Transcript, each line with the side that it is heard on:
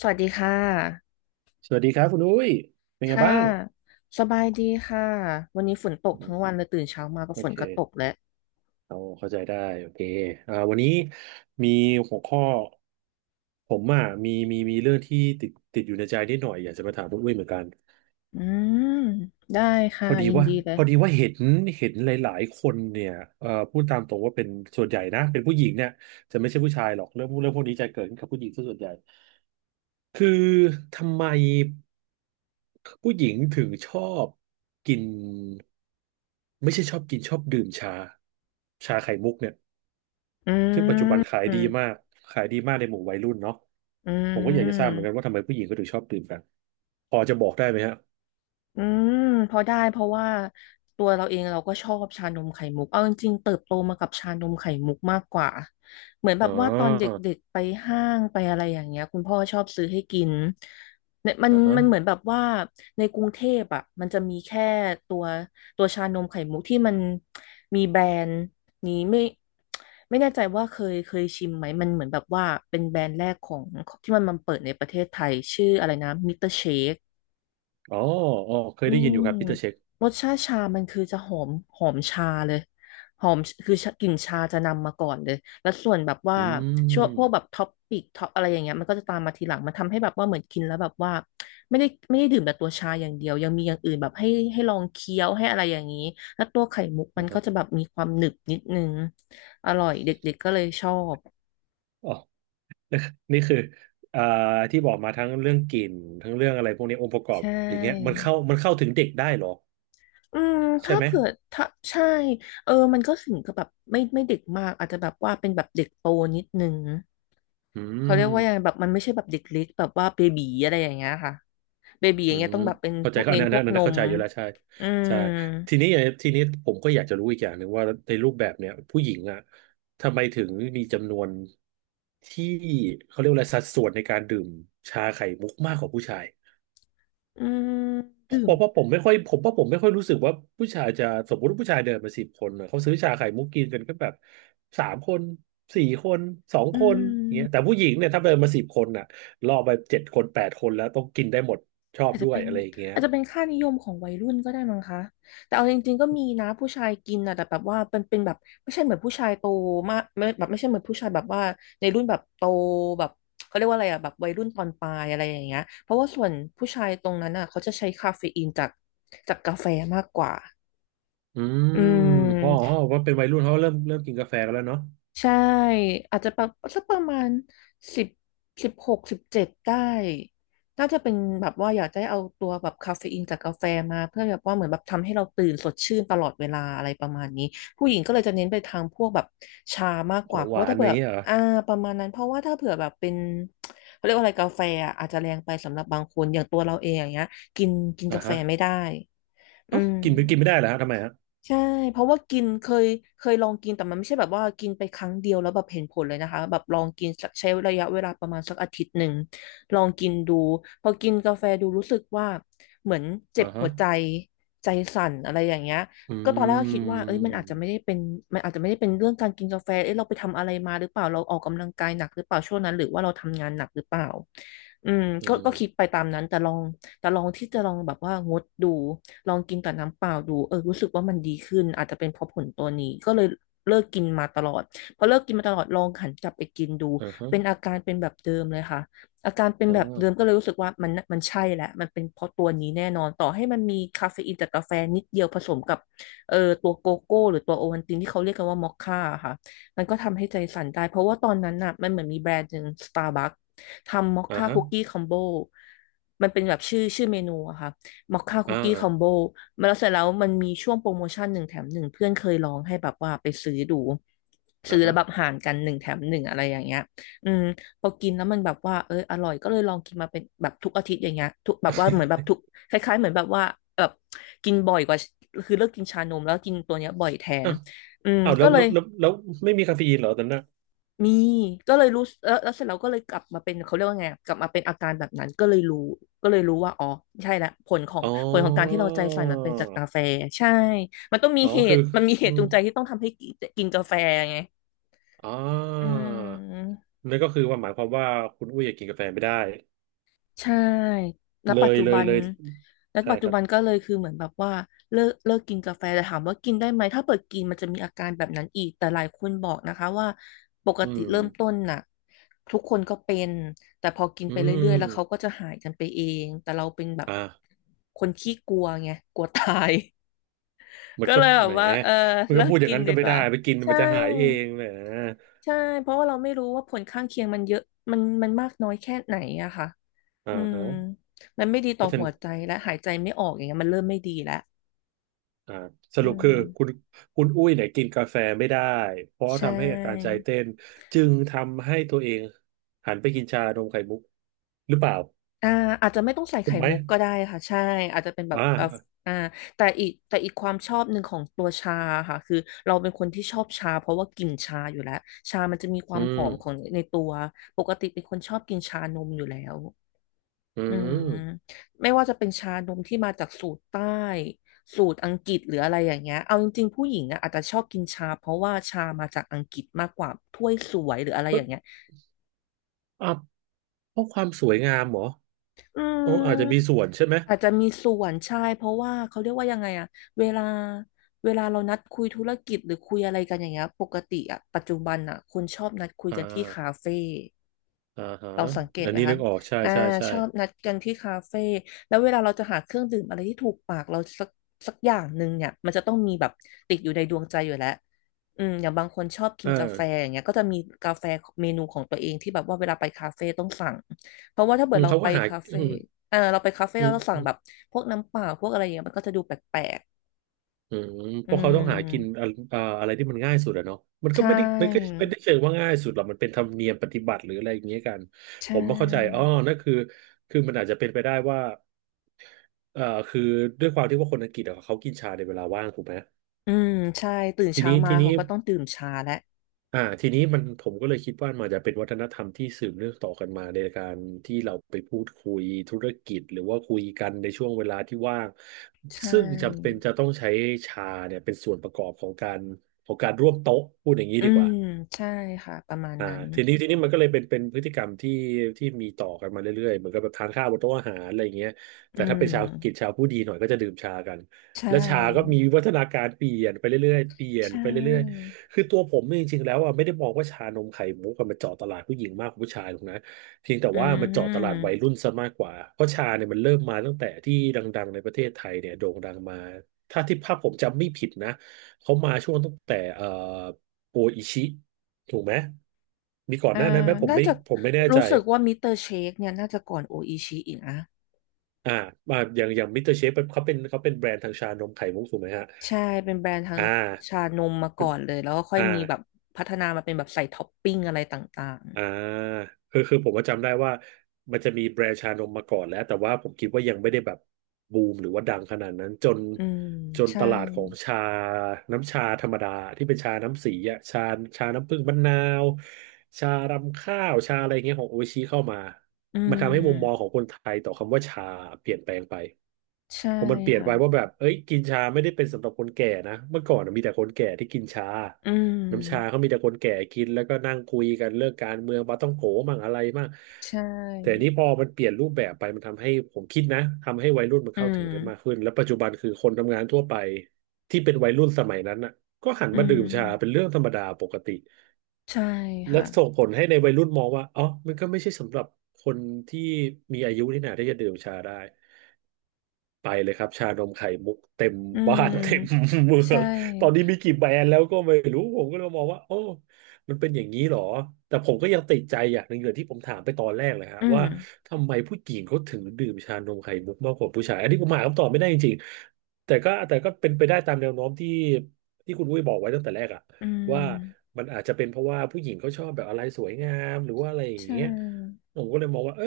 left: สวัสดีค่ะ
right: สวัสดีครับคุณอุ้ยเป็นไง
left: ค่ะ
right: บ้าง
left: สบายดีค่ะ วันนี้ฝนตก
right: อื
left: ทั้
right: ม
left: งวันเลยตื่นเช้ามาก็
right: โอ
left: ฝน
right: เค
left: ก็ตกแล้ว
right: เอาเข้าใจได้โอเควันนี้มีหัวข้อผมอ่ะมีเรื่องที่ติดอยู่ในใจนิดหน่อยอยากจะมาถามคุณอุ้ยเหมือนกัน
left: อืม ได้ค่ะ
right: พอดี
left: ยิน
right: ว่า
left: ดีเล
right: พ
left: ย
right: อดีว่าเห็นหลายๆคนเนี่ยพูดตามตรงว่าเป็นส่วนใหญ่นะเป็นผู้หญิงเนี่ยจะไม่ใช่ผู้ชายหรอกเรื่องพวกนี้จะเกิดขึ้นกับผู้หญิงซะส่วนใหญ่ คือทำไมผู้หญิงถึงชอบกินไม่ใช่ชอบกินชอบดื่มชาชาไข่มุกเนี่ย
left: อื
right: ซึ่งปัจจุบันขา
left: ม
right: ยดีมากขายดีมากในหมู่วัยรุ่นเนาะ
left: อื
right: ผมก็อยากจะทราบเหมือนกัน
left: ม
right: ว่าทำไมผู้หญิงก็ถึงชอบดื่มกันพอจะบอกได้ไหมฮะ
left: อืมพอได้เพราะว่าตัวเราเองเราก็ชอบชานมไข่มุกเอาจริงๆเติบโตมากับชานมไข่มุกมากกว่าเหมือนแบ
right: อ๋
left: บว่าตอนเด
right: อ
left: ็กๆไปห้างไปอะไรอย่างเงี้ยคุณพ่อชอบซื้อให้กินเนี่ยมัน
right: อ่าฮะ
left: มันเหมือนแบบว่าในกรุงเทพอ่ะมันจะมีแค่ตัวตัวชานมไข่มุกที่มันมีแบรนด์นี้ไม่แน่ใจว่าเคยชิมไหมมันเหมือนแบบว่าเป็นแบรนด์แรกของที่มันมาเปิดในประเทศไทยชื่ออะไรนะมิสเตอร์เชค
right: อ๋ออ๋อเค
left: อื
right: ยได้ยินอ
left: ม
right: ยู่ครับปีเตอร์เช็ค
left: รสชาติชามันคือจะหอมหอมชาเลยหอมคือชากลิ่นชาจะนำมาก่อนเลยแล้วส่วนแบบว่า
right: อื
left: ช่วงพวกแบบ
right: ม
left: ท็อปปิกท็อปอะไรอย่างเงี้ยมันก็จะตามมาทีหลังมันทำให้แบบว่าเหมือนกินแล้วแบบว่าไม่ได้ดื่มแต่ตัวชาอย่างเดียวยังมีอย่างอื่นแบบให้ลองเคี้ยวให้อะไรอย่างนี้แล้วตัวไข่มุก
right: อ๋
left: มั
right: อ
left: น
right: ค
left: ก็
right: รับ
left: จะแบบมีความหนึบนิดนึงอร่อยเด็กๆก็เลยชอบ
right: อ๋อนี่คืออ่าที่บอกมาทั้งเรื่องกลิ่นทั้งเรื่องอะไรพวกนี้องค์ประกอ
left: ใช
right: บอย่างเงี้ยมัน
left: ่
right: เข้ามันเข้าถึงเด็กได้เหรอ
left: อืม
right: ใช่
left: ถ้า
right: ไหม
left: เผื่อถ้าใช่เออมันก็ถึงกับแบบไม่เด็กมากอาจจะแบบว่าเป็นแบบเด็กโตนิดนึง
right: อื
left: เขา
right: ม
left: เรียกว่ายังไงแบบมันไม่ใช่แบบเด็กเล็กแบบว่าเบบีอะไรอย่างเงี้ยค่ะเบบีอ
right: อื
left: ย่างเงี้ย
right: ม
left: ต้องแบบเป็น
right: เข้า
left: พ
right: ใจ
left: วก
right: ก็อั
left: เน้
right: น
left: น
right: นั้น
left: พว
right: อั
left: ก
right: น
left: น
right: นั้นเข้า
left: ม
right: ใจอยู่แล้วใช่
left: อื
right: ใช่
left: ม
right: ทีนี้ทีนี้ผมก็อยากจะรู้อีกอย่างหนึ่งว่าในรูปแบบเนี่ยผู้หญิงอ่ะทำไมถึงมีจำนวนที่เขาเรียกว่าอะไรสัดส่วนในการดื่มชาไข่มุกมากกว่าผู้ชาย
left: อืมดื่
right: ผ
left: ม
right: มว่าผมไม่ค่อยผมว่าผมไม่ค่อยรู้สึกว่าผู้ชายจะสมมติว่าผู้ชายเดินมาสิบคนน่ะเขาซื้อชาไข่มุกกินกันก็แบบสามคนสี่คนสอง
left: อื
right: คนอ
left: ม
right: ย่างเงี้ยแต่ผู้หญิงเนี่ยถ้าเดินมาสิบคนน่ะล่อไปเจ็ดคนแปดคนแล้วต้องกินได้หมดชอบ
left: อาจ
right: ด้
left: จะ
right: วย
left: เป็น
right: อะไรอย่างเงี้ย
left: อาจจะเป็นค่านิยมของวัยรุ่นก็ได้มั้งคะแต่เอาจริงๆก็มีนะผู้ชายกินอ่ะแต่แบบว่าเป็นแบบไม่ใช่เหมือนผู้ชายโตมากไม่แบบไม่ใช่เหมือนผู้ชายแบบว่าในรุ่นแบบโตแบบเขาเรียกว่าอะไรอ่ะแบบวัยรุ่นตอนปลายอะไรอย่างเงี้ยเพราะว่าส่วนผู้ชายตรงนั้นอ่ะเขาจะใช้คาเฟอีนจากกาแฟมากกว่า
right: อื
left: อื
right: มพ่ะออ
left: ม
right: ว่าเป็นวัยรุ่นเขาเริ่มกินกาแฟกันแล้วเนาะ
left: ใช่อาจจะประสักประมาณสิบ16-17ได้น่าจะเป็นแบบว่าอยากได้เอาตัวแบบคาเฟอีนจากกาแฟมาเพื่อแบบว่าเหมือนแบบทำให้เราตื่นสดชื่นตลอดเวลาอะไรประมาณนี้ผู้หญิงก็เลยจะเน้นไปทางพวกแบบชามากก
right: ขอ
left: ว่า
right: ง
left: เพ
right: ห
left: ราะว่า
right: วาน
left: ถ้า
right: อ
left: เผื่
right: ย่า
left: อ
right: งเงี้ยเหรอ
left: อ่าประมาณนั้นเพราะว่าถ้าเผื่อแบบเป็นเขาเรียกว่าอะไรกาแฟอะอาจจะแรงไปสำหรับบางคนอย่างตัวเราเองอย่างเงี้ยกินกิน
right: อ่า
left: กาแฟ
right: ฮะ
left: ไม่ได้อื
right: เอ้า
left: ม
right: กินไปกินไม่ได้เหรอฮะทำไมฮะ
left: ใช่เพราะว่ากินเคยลองกินแต่มันไม่ใช่แบบว่ากินไปครั้งเดียวแล้วแบบเห็นผลเลยนะคะแบบลองกินสักใช้ระยะเวลาประมาณสักอาทิตย์หนึ่งลองกินดูพอกินกาแฟดูรู้สึกว่าเหมือนเจ็
right: อ่า
left: บ
right: ฮะ
left: หัวใจใจสั่นอะไรอย่างเงี้ย
right: อื
left: ก็ตอนแรกก็คิดว่าเอ้ยมันอาจจะ
right: ม
left: ไม่ได้เป็นมันอาจจะไม่ได้เป็นเรื่องการกินกาแฟเอ้ยเราไปทำอะไรมาหรือเปล่าเราออกกำลังกายหนักหรือเปล่าช่วงนั้นหรือว่าเราทำงานหนักหรือเปล่าอืม
right: เอ
left: ก็
right: อ
left: คิดไปตามนั้นแต่ลองแต่ลองที่จะลองแบบว่างดดู ลองกินกับน้ำเปล่าดูเออรู้สึกว่ามันดีขึ้นอาจจะเป็นเพราะผลตัวนี้ก็เลยเลิกกินมาตลอดพอเลิกกินมาตลอดลองหันกลับไปกินดู
right: อ่าฮะ
left: เป็นอาการเป็นแบบเดิมเลยค่ะอาการเป็น
right: อ๋อ
left: แบบเดิมก็เลยรู้สึกว่ามันมันใช่แหละมันเป็นเพราะตัวนี้แน่นอนต่อให้มันมีคาเฟอีนจากกาแฟนิดเดียวผสมกับตัวโกโก้หรือตัวโอวัลตินที่เขาเรียกกันว่ามอคค่าค่ะมันก็ทำให้ใจสั่นได้เพราะว่าตอนนั้นน่ะมันเหมือนมีแบรนด์หนึ่งสตาร์บัคทำมอค
right: อ่า
left: ค่า
right: ฮะ
left: คุกกี้คอมโบมันเป็นแบบชื่อเมนูอะค่ะ มอคค่าคุ
right: อ่า
left: กกี้
right: อ
left: คอมโบมาแล้วเสร็จแล้วมันมีช่วงโปรโมชั่นหนึ่งแถมหนึ่งเพื่อนเคยลองให้แบบว่าไปซื้อดูซื้
right: ่า
left: อแล้ว
right: ฮะ
left: แบบห่างกันหนึ่งแถมหนึ่งอะไรอย่างเงี้ยอืมพอกินแล้วมันแบบว่าเอออร่อยก็เลยลองกินมาเป็นแบบทุกอาทิตย์อย่างเงี้ยทุกแบบว่าเหมือนแบบทุกคล้ายๆเหมือนแบบว่าแบบกินบ่อยกว่าคือเลิกกินชานมแล้วกินตัวเนี้ยบ่อยแทน
right: อ้าว
left: อืม
right: อ้าวแล้
left: ก็
right: ว
left: เล
right: แล้
left: ย
right: วแล้วแล้วไม่มีคาเฟอีนเหรอตอนนั้นนะ
left: มีก็เลยรู้แล้วเสร็จแล้วก็เลยกลับมาเป็นเขาเรียกว่าไงอะกลับมาเป็นอาการแบบนั้นก็เลยรู้ว่าอ๋อใช่ละผลของ
right: อ๋
left: การที่
right: อ
left: เราใจใส่มันเป็นจากกาแฟใช่มันต้องมี
right: อ๋อ
left: เห
right: คือ
left: ตุมันมีเห
right: อื
left: ตุ
right: ม
left: จูงใจที่ต้องทำให้กินกาแฟไงอื
right: ออ
left: ม
right: นั่นก็คือว่าหมายความว่าคุณอุ้ยอยากกินกาแฟไม่ได้
left: ใช่แล้ว
right: เล
left: ปัจ
right: ย
left: จุ
right: เล
left: บั
right: ย
left: น
right: เลยใช่ครั
left: ก็
right: บ
left: เลยคือเหมือนแบบว่าเลิกกินกาแฟแต่ถามว่ากินได้ไหมถ้าเปิดกินมันจะมีอาการแบบนั้นอีกแต่หลายคนบอกนะคะว่าปก
right: อื
left: ติ
right: ม
left: เริ่มต้นน่ะทุกคนก็เป็นแต่พอกิน
right: อื
left: ไปเรื่
right: ม
left: อยๆแล้วเขาก็จะหายกันไปเองแต่เราเป็นแบบ
right: อ่า
left: คนขี้กลัวไงกลัวตาย
right: มัน
left: ก็
right: ก็
left: เลยแบ
right: แห
left: บ
right: ม
left: ว่าเออ
right: มัน
left: เลิ
right: ก็พู
left: ก
right: ดอย่า
left: กิ
right: ง
left: น
right: นั้น
left: ดี
right: ก็ไม่
left: ก
right: ได้
left: ว่า
right: ไปกิน
left: ใช่
right: มันจะหายเองแหม
left: ใช่เพราะว่าเราไม่รู้ว่าผลข้างเคียงมันเยอะมันมากน้อยแค่ไหนอะค่ะ
right: อ่า
left: อืม
right: ฮะ
left: มันไม่ดี
right: เพ
left: ต่อ
right: ราะฉะ
left: หั
right: นั้น
left: วใจและหายใจไม่ออกอย่างเงี้ยมันเริ่มไม่ดีแล้ว
right: อ่าส
left: อื
right: รุปคือคุณ
left: ม
right: คุณอุ้ยเนี่ยกินกาแฟไม่ได้เพราะ
left: ใช
right: ทำให้อาการใจ
left: ่
right: เต้นจึงทำให้ตัวเองหันไปกินชานมไข่มุกหรือเปล่า
left: อ่าอาจจะไม่ต้องใส่
right: ถู
left: ไข่
right: กไหม
left: มุกก็ได้ค่ะ ใช่อาจจะเป็นแบ
right: อ่
left: บอ่อ
right: า
left: อ่าแต่อีกความชอบหนึ่งของตัวชาค่ะ คือเราเป็นคนที่ชอบชาเพราะว่ากลิ่นชาอยู่แล้ว ชามันจะมีควา
right: อื
left: มหอ
right: ม
left: มของในตัวปกติเป็นคนชอบกินชานมอยู่แล้ว
right: อื
left: อืม
right: ม
left: ไม่ว่าจะเป็นชานมที่มาจากสูตรใต้สูตรอังกฤษหรืออะไรอย่างเงี้ยเอาจริงๆผู้หญิงอะอาจจะชอบกินชาเพราะว่าชามาจากอังกฤษมากกว่าถ้วยสวยหรืออะไร
right: เพ
left: อ
right: ราะ
left: ย่างเงี้ย
right: อ่ะเพราะความสวยงามเหรอ
left: อื
right: อ๋ออาจ
left: ม
right: จะมีส่วนใช่ไหม
left: อาจจะมีส่วนใช่เพราะว่าเขาเรียกว่ายังไงอะเวลาเวลาเรานัดคุยธุรกิจหรือคุยอะไรกันอย่างเงี้ยปกติอะปัจจุบันอะคนชอบนัดคุย
right: อ่า
left: กันที่คาเฟ่
right: อ่าฮะ
left: เราสังเกต
right: อัน
left: ไหม
right: นี้
left: คะ
right: นึกออกใช่
left: อ่า
right: ใช่ใช่
left: ชอบนัดกันที่คาเฟ่แล้วเวลาเราจะหาเครื่องดื่มอะไรที่ถูกปากเราสักอย่างหนึ่งเนี่ยมันจะต้องมีแบบติดอยู่ในดวงใจอยู่แล้วอืมอย่างบางคนชอบกิ
right: อ
left: นกาแฟ
right: ่า
left: อย่างเงี้ยก็จะมีกาแฟเมนูของตัวเองที่แบบว่าเวลาไปคาเฟ่ต้องสั่งเพราะว่าถ้าเกิ
right: อื
left: ด
right: ม
left: เรา
right: เขา
left: ไป
right: ก็หา
left: คา
right: อื
left: เฟ่
right: ม
left: เออเราไปคาเฟ่
right: อื
left: แล้วเราสั่งแบบ
right: ม
left: พวกน้ำเปล่าพวกอะไรอย่างเงี้ยมันก็จะดูแปลก
right: อืม
left: ๆอื
right: เพราะเขาต้
left: ม
right: องหากินอะอ่าอะไรที่มันง่ายสุดอะเนาะมันก็
left: ใช่
right: ไม่ได้มันก็ไม่ได้เชิงว่าง่ายสุดหรอกมันเป็นธรรมเนียมปฏิบัติหรืออะไรอย่างเงี้ยกัน
left: ใช
right: ผมไม่เข้าใจอ๋อ
left: ่
right: นั่นคือคือมันอาจจะเป็นไปได้ว่าเอ่อคือด้วยความที่ว่าคนอังกฤษอะเขากินชาในเวลาว่างถูกไหม
left: อืมใช่ตื่น
right: ที
left: เช้า
right: นี้
left: มา
right: ทีนี้
left: เขาก็ต้องดื่มชาแล้ว
right: อ่าทีนี้มันผมก็เลยคิดว่ามันจะเป็นวัฒนธรรมที่สืบเนื่องต่อกันมาในการที่เราไปพูดคุยธุรกิจหรือว่าคุยกันในช่วงเวลาที่ว่าง
left: ใช่
right: ซึ่งจำเป็นจะต้องใช้ชาเนี่ยเป็นส่วนประกอบของการร่วมโต๊ะพูดอย่างนี้
left: อื
right: ดีก
left: ม
right: ว่า
left: ใช่ค่ะประมาณ
right: อ่า
left: นั้น
right: ทีนี้ทีนี้มันก็เลยเป็นพฤติกรรมที่ที่มีต่อกันมาเรื่อยๆเหมือนกับแบบทานข้าวบนโต๊ะอาหารอะไรอย่างเงี้ย
left: อื
right: แต่ถ้าเป็นชาวกิจ
left: ม
right: ชาวผู้ดีหน่อยก็จะดื่มชากัน
left: ใช
right: และชาก็มี
left: ่
right: วิวัฒนาการเปลี่ยนไปเรื่อยๆเปลี่ย
left: ใช
right: นไปเรื่อย
left: ่
right: ๆคือตัวผมเนี่ยจริงๆแล้วอ่ะไม่ได้มองว่าชานมไข่มุกอะมันเจาะตลาดผู้หญิงมากกว่าผู้ชายหรอกนะเพียงแต่
left: อื
right: ว่ามันเจาะตลาดวัย
left: ม
right: รุ่นซะมากกว่าเพราะชาเนี่ยมันเริ่มมาตั้งแต่ที่ดังๆในประเทศไทยเนี่ยโด่งดังมาถ้าที่ภาพผมจำไม่ผิดนะเขามาช่วงตั้งแต่โออิชิ ถูกไหม มีก่อน
left: อ่า
right: หน้านั้นไหมผม
left: น่า
right: ไม่
left: จะ
right: ผมไม่แน่ใจ
left: รู้สึกว่ามิสเตอร์เชคเนี่ยน่าจะก่อนโออิชิอีกนะ
right: อ่ามาอย่างมิสเตอร์เชฟเขาเป็นแบรนด์ทางชานมไข่มุกถูกไหมฮะ
left: ใช่เป็นแบรนด์ทาง
right: อ่
left: ชา
right: า
left: นมมาก่อนเลยแล้วก็ค่อ
right: อ
left: ยมีแบบ
right: ่า
left: พัฒนามาเป็นแบบใส่ท็อปปิ้งอะไรต่าง
right: อ่าคือคือผมก็จำได้ว่ามันจะมีแบรนด์ชานมมาก่อนแล้วแต่ว่าผมคิดว่ายังไม่ได้แบบบูมหรือว่าดังขนาดนั้นจน
left: ๆอืม
right: จน
left: ใช่
right: ตลาดของชาน้ำชาธรรมดาที่เป็นชาน้ำสีอ่ะชาชาน้ำผึ้งมะนาว ชารำข้าว ชาอะไรเงี้ยของโออิชิเข้ามา
left: อื
right: มันทำให้มุมมองขอ
left: ม
right: งคนไทยต่อคำว่าชาเปลี่ยนแปลงไป
left: ใช่
right: ผมมันเปลี่ยน
left: ค่ะ
right: ไปว่าแบบเอ้ยกินชาไม่ได้เป็นสำหรับคนแก่นะเมื่อก่อนน่ะมีแต่คนแก่ที่กินชา
left: อื
right: น้ำชาเขา
left: ม
right: มีแต่คนแก่กินแล้วก็นั่งคุยกันเรื่องการเมืองปาต้องโกมั่งอะไรมั่ง
left: ใช่
right: แต่นี้พอมันเปลี่ยนรูปแบบไปมันทำให้ผมคิดนะทำให้วัยรุ่นมัน
left: อื
right: เข้าถึง
left: ม
right: ได้มากขึ้นแล้วปัจจุบันคือคนทำงานทั่วไปที่เป็นวัยรุ่นสมัยนั้นน่ะก็หัน
left: อื
right: มาดื่มชาเป็น
left: ม
right: เรื่องธรรมดาปกติ
left: ใช่
right: และ
left: ค่ะ
right: ส่งผลให้ในวัยรุ่นมองว่าอ๋อมันก็ไม่ใช่สำหรับคนที่มีอายุนี่นาที่จะดื่มชาได้ ไปเลยครับชานมไข่มุกเต็ม
left: อื
right: บ้าน เต็ม
left: ม
right: เมือ
left: ใช่
right: งตอนนี้มีกี่แบรนด์แล้วก็ไม่รู้ผมก็เลยมองว่าโอ้มันเป็นอย่างนี้เหรอ แต่ผมก็ยังติดใจอย่างหนึ่งเลยที่ผมถามไปตอนแรกเลยฮะ
left: อื
right: ว่า
left: ม
right: ทำไมผู้หญิงเขาถึงดื่มชานมไข่มุกมากกว่าผู้ชายอันนี้ผมหาคำตอบไม่ได้จริงๆแต่ก็เป็นไปได้ตามแนวโน้มที่คุณอุ้ยบอกไว้ตั้งแต่แรกอะ
left: อื
right: ว่า
left: ม
right: มันอาจจะเป็นเพราะว่าผู้หญิงเขาชอบแบบอะไรสวยงามหรือว่าอะไรอย่า
left: ใช
right: งเงี้ย
left: ่
right: ผมก็เลยมองว่าเออ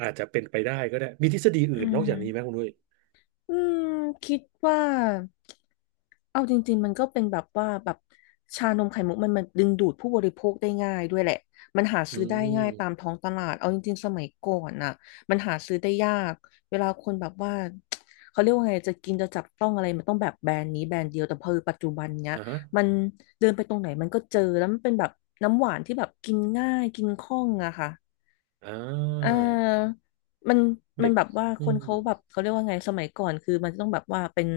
right: อาจจะเป็นไปได้ก็ได้มีทฤษฎี
left: อื
right: อื่นนอก
left: ม
right: จากนี้ไหมคุณอุ้ย
left: อืมคิดว่าเอาจริงๆมันก็เป็นแบบว่าแบบชานมไข่มุกมันดึงดูดผู้บริโภคได้ง่ายด้วยแหละ มันหา
right: อื
left: ซื้อได้ง่ายตาม
right: ม
left: ท้องตลาดเอาจริงๆสมัยก่อนน่ะมันหาซื้อได้ยาก เวลาคนแบบว่าเขาเรียกว่าไงจะกินจะจับต้องอะไรมันต้องแบบแบรนด์นี้แบรนด์เดียวแต่พอปัจจุบันเนี้ย
right: อ่าฮะ
left: มันเดินไปตรงไหนมันก็เจอแล้วมันเป็นแบบน้ำหวานที่แบบกินง่ายกินคล่องอะค่ะ
right: อ่
left: อ่
right: า
left: ามัน
right: เด็ก
left: แบบว่า
right: อื
left: คน
right: ม
left: เขาแบบเขาเรียกว่าไงสมัยก่อนคือมันจะต้องแบบว่า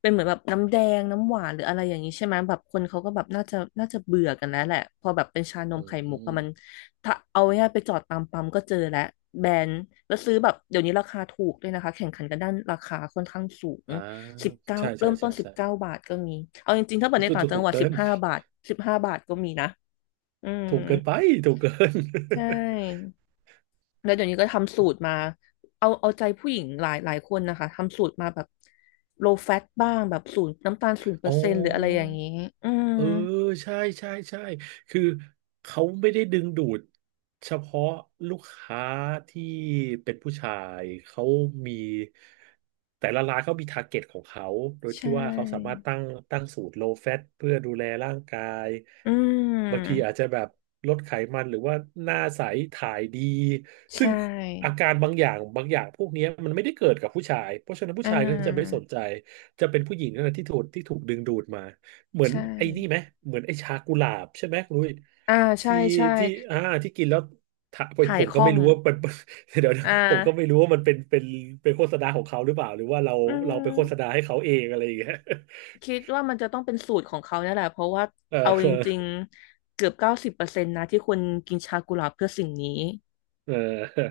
left: เป็นเหมือนแบบน้ำแดงน้ำหวานหรืออะไรอย่างนี้ใช่ไหมแบบคนเขาก็แบบน่าจะเบื่อกันแล้วแหละพอแบบเป็นชานม
right: อื
left: ไข่มุกอะ
right: ม
left: มันถ้าเอาง่ายๆไปจอดตามปั๊มก็เจอแล้วแบรนด์แล้วซื้อแบบเดี๋ยวนี้ราคาถูกด้วยนะคะแข่งขันกันด้านราคาค่อนข้างสูง
right: อ่า
left: สิบเก้า
right: ใช่
left: เริ่
right: ใช่
left: มต้
right: ใช่
left: นสิบ
right: ใช่
left: เก้าบาทก็มีเอาจริงๆถ้าเปิดใน
right: ถูก
left: ต่างจัง
right: ถูก
left: หวัด
right: เกิ
left: สิบ
right: น
left: ห้าบาทสิบห้าบาทก็มีนะอืม
right: ถูกเกินไปถูกเกิน
left: ใช่ แล้วเดี๋ยวนี้ก็ทำสูตรมา เอาใจผู้หญิงหลายคนนะคะ ทำสูตรมาแบบ low fat บ้าง แบบศูนย์น้ำตาลศูนย์เปอ
right: อ๋
left: ร์เซ็นต์หรืออะไรอ
right: อ
left: ย่างนี้ อืม
right: เออ ใช่ใช่ใช่คือเขาไม่ได้ดึงดูดเฉพาะลูกค้าที่เป็นผู้ชาย เขามีแต่ละร้านเขามีทาร์เก็ตของเขา โดย
left: ใช
right: ที่ว่าเขาสามาร
left: ่
right: ถตั้งสูตร low fat เพื่อดูแลร่างกาย
left: อื
right: บางที
left: ม
right: อาจจะแบบลดไขมันหรือว่าหน้าใสถ่ายดีซึ่
left: ใช่
right: งอาการบางอย่างบางอย่างพวกเนี้ยมันไม่ได้เกิดกับผู้ชายเพราะฉะนั้นผู้
left: อ่
right: ชายก็จะไม่ส
left: า
right: นใจ จะเป็นผู้หญิงนั่นแหละที่ถูกดึงดูดมาเหมือน
left: ใช่
right: ไอ้นี่ไหมเหมือนไอ้ชากุหลาบใช่ไหมคุณลุย
left: อ่าใช่
right: ที่
left: ใช่
right: ที่อ่าที่กินแล้วถา
left: ถ่า
right: ผ
left: ย
right: ม
left: ค
right: ก็
left: ล่อ
right: ไม่
left: ง
right: รู้ว่า มันเดี๋ยวนะ
left: อ่
right: ผมก็ไม่
left: า
right: รู้ว่ามันเป็นโฆษณาของเขาหรือเปล่าหรือว่าเรา
left: อื
right: เราไปโฆษณา
left: ม
right: ให้เขาเองอะไรอย่างเงี้ย
left: คิดว่ามันจะต้องเป็นสูตรของเขาเนี่ยแหละ เพราะว่า เอา
right: เอ
left: จ
right: อ
left: ริงๆ เกือบ90%นะที่คนกินชากุหลาบเพื่อสิ่งนี้
right: เออ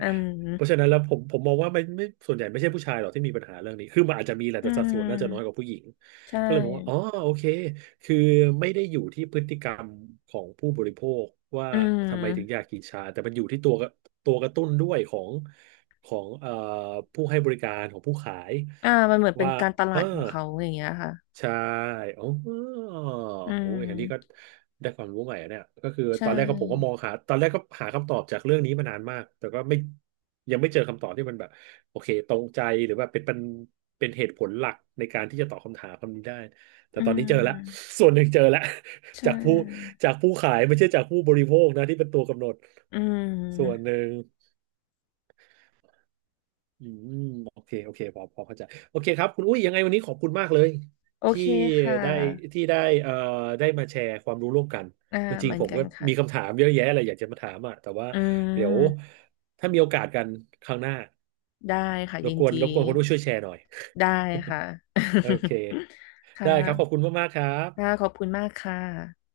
left: อื
right: เพราะฉะ
left: ม
right: นั้นแล้วผมมองว่าไม่ส่วนใหญ่ไม่ใช่ผู้ชายหรอกที่มีปัญหาเรื่องนี้คือมันอาจจะมีแหละ
left: อื
right: แต่สัดส่วนน่าจะน้อยกว่า
left: ม
right: ผู้หญิง
left: ใช่
right: ก็เลยมองว่าอ๋อโอเคคือไม่ได้อยู่ที่พฤติกรรมของผู้บริโภคว่า
left: อื
right: ทำไมถึงอ
left: ม
right: ยากกินชาแต่มันอยู่ที่ตัวกระตุ้นด้วยของของผู้ให้บริการของผู้ขาย
left: อ่ามันเหมือนเป็น
right: ว่า
left: การตลา
right: เออ
left: ดของเขาอย่างเงี้ยค่ะ
right: ใช่อ๋อ
left: อื
right: โอ้ยอันนี้ก็
left: ม
right: ได้ความรู้ใหม่อะเนี่ยก็คือ
left: ใช่
right: ตอนแรกก็ผมก็มองหาตอนแรกก็หาคำตอบจากเรื่องนี้มานานมากแต่ก็ไม่ยังไม่เจอคำตอบที่มันแบบโอเคตรงใจหรือว่าเป็นเหตุผลหลักในการที่จะตอบคำถามคำนี้ได้แต่
left: อื
right: ตอนนี้เจอแล้ว
left: ม
right: ส่วนหนึ่งเจอแล้ว
left: ใช
right: จากผู้
left: ่
right: จากผู้ขายไม่ใช่จากผู้บริโภคนะที่เป็นตัวกำหนด
left: อื
right: ส่วนห
left: ม
right: นึ่ง อืมโอเคโอเคพอเข้าใจโอเคครับคุณอุ้ยยังไงวันนี้ขอบคุณมากเลย
left: โอ
right: ที่
left: เคค่ะ
right: ได้ที่ได้เอ่อได้มาแชร์ความรู้ร่วมกัน
left: อ่า
right: จ
left: เห
right: ริง
left: มือ
right: ๆ
left: น
right: ผม
left: กั
right: ก็
left: นค่ะ
right: มีคำถามเยอะแยะเลยอยากจะมาถามอ่ะแต่ว่า
left: อื
right: เดี๋ยว
left: ม
right: ถ้ามีโอกาสกันครั้งหน้า
left: ได้ค่ะ
right: ร
left: ยิ
right: บ
left: น
right: กวน
left: ดี
right: รบกวนคุณอุ้ยช่วยแชร์หน่อย
left: ได้ค่ะ
right: โอเค
left: ค่
right: ได้ครับขอบคุ
left: ะ
right: ณมากๆครับ
left: ค่ะขอบคุณมากค่ะ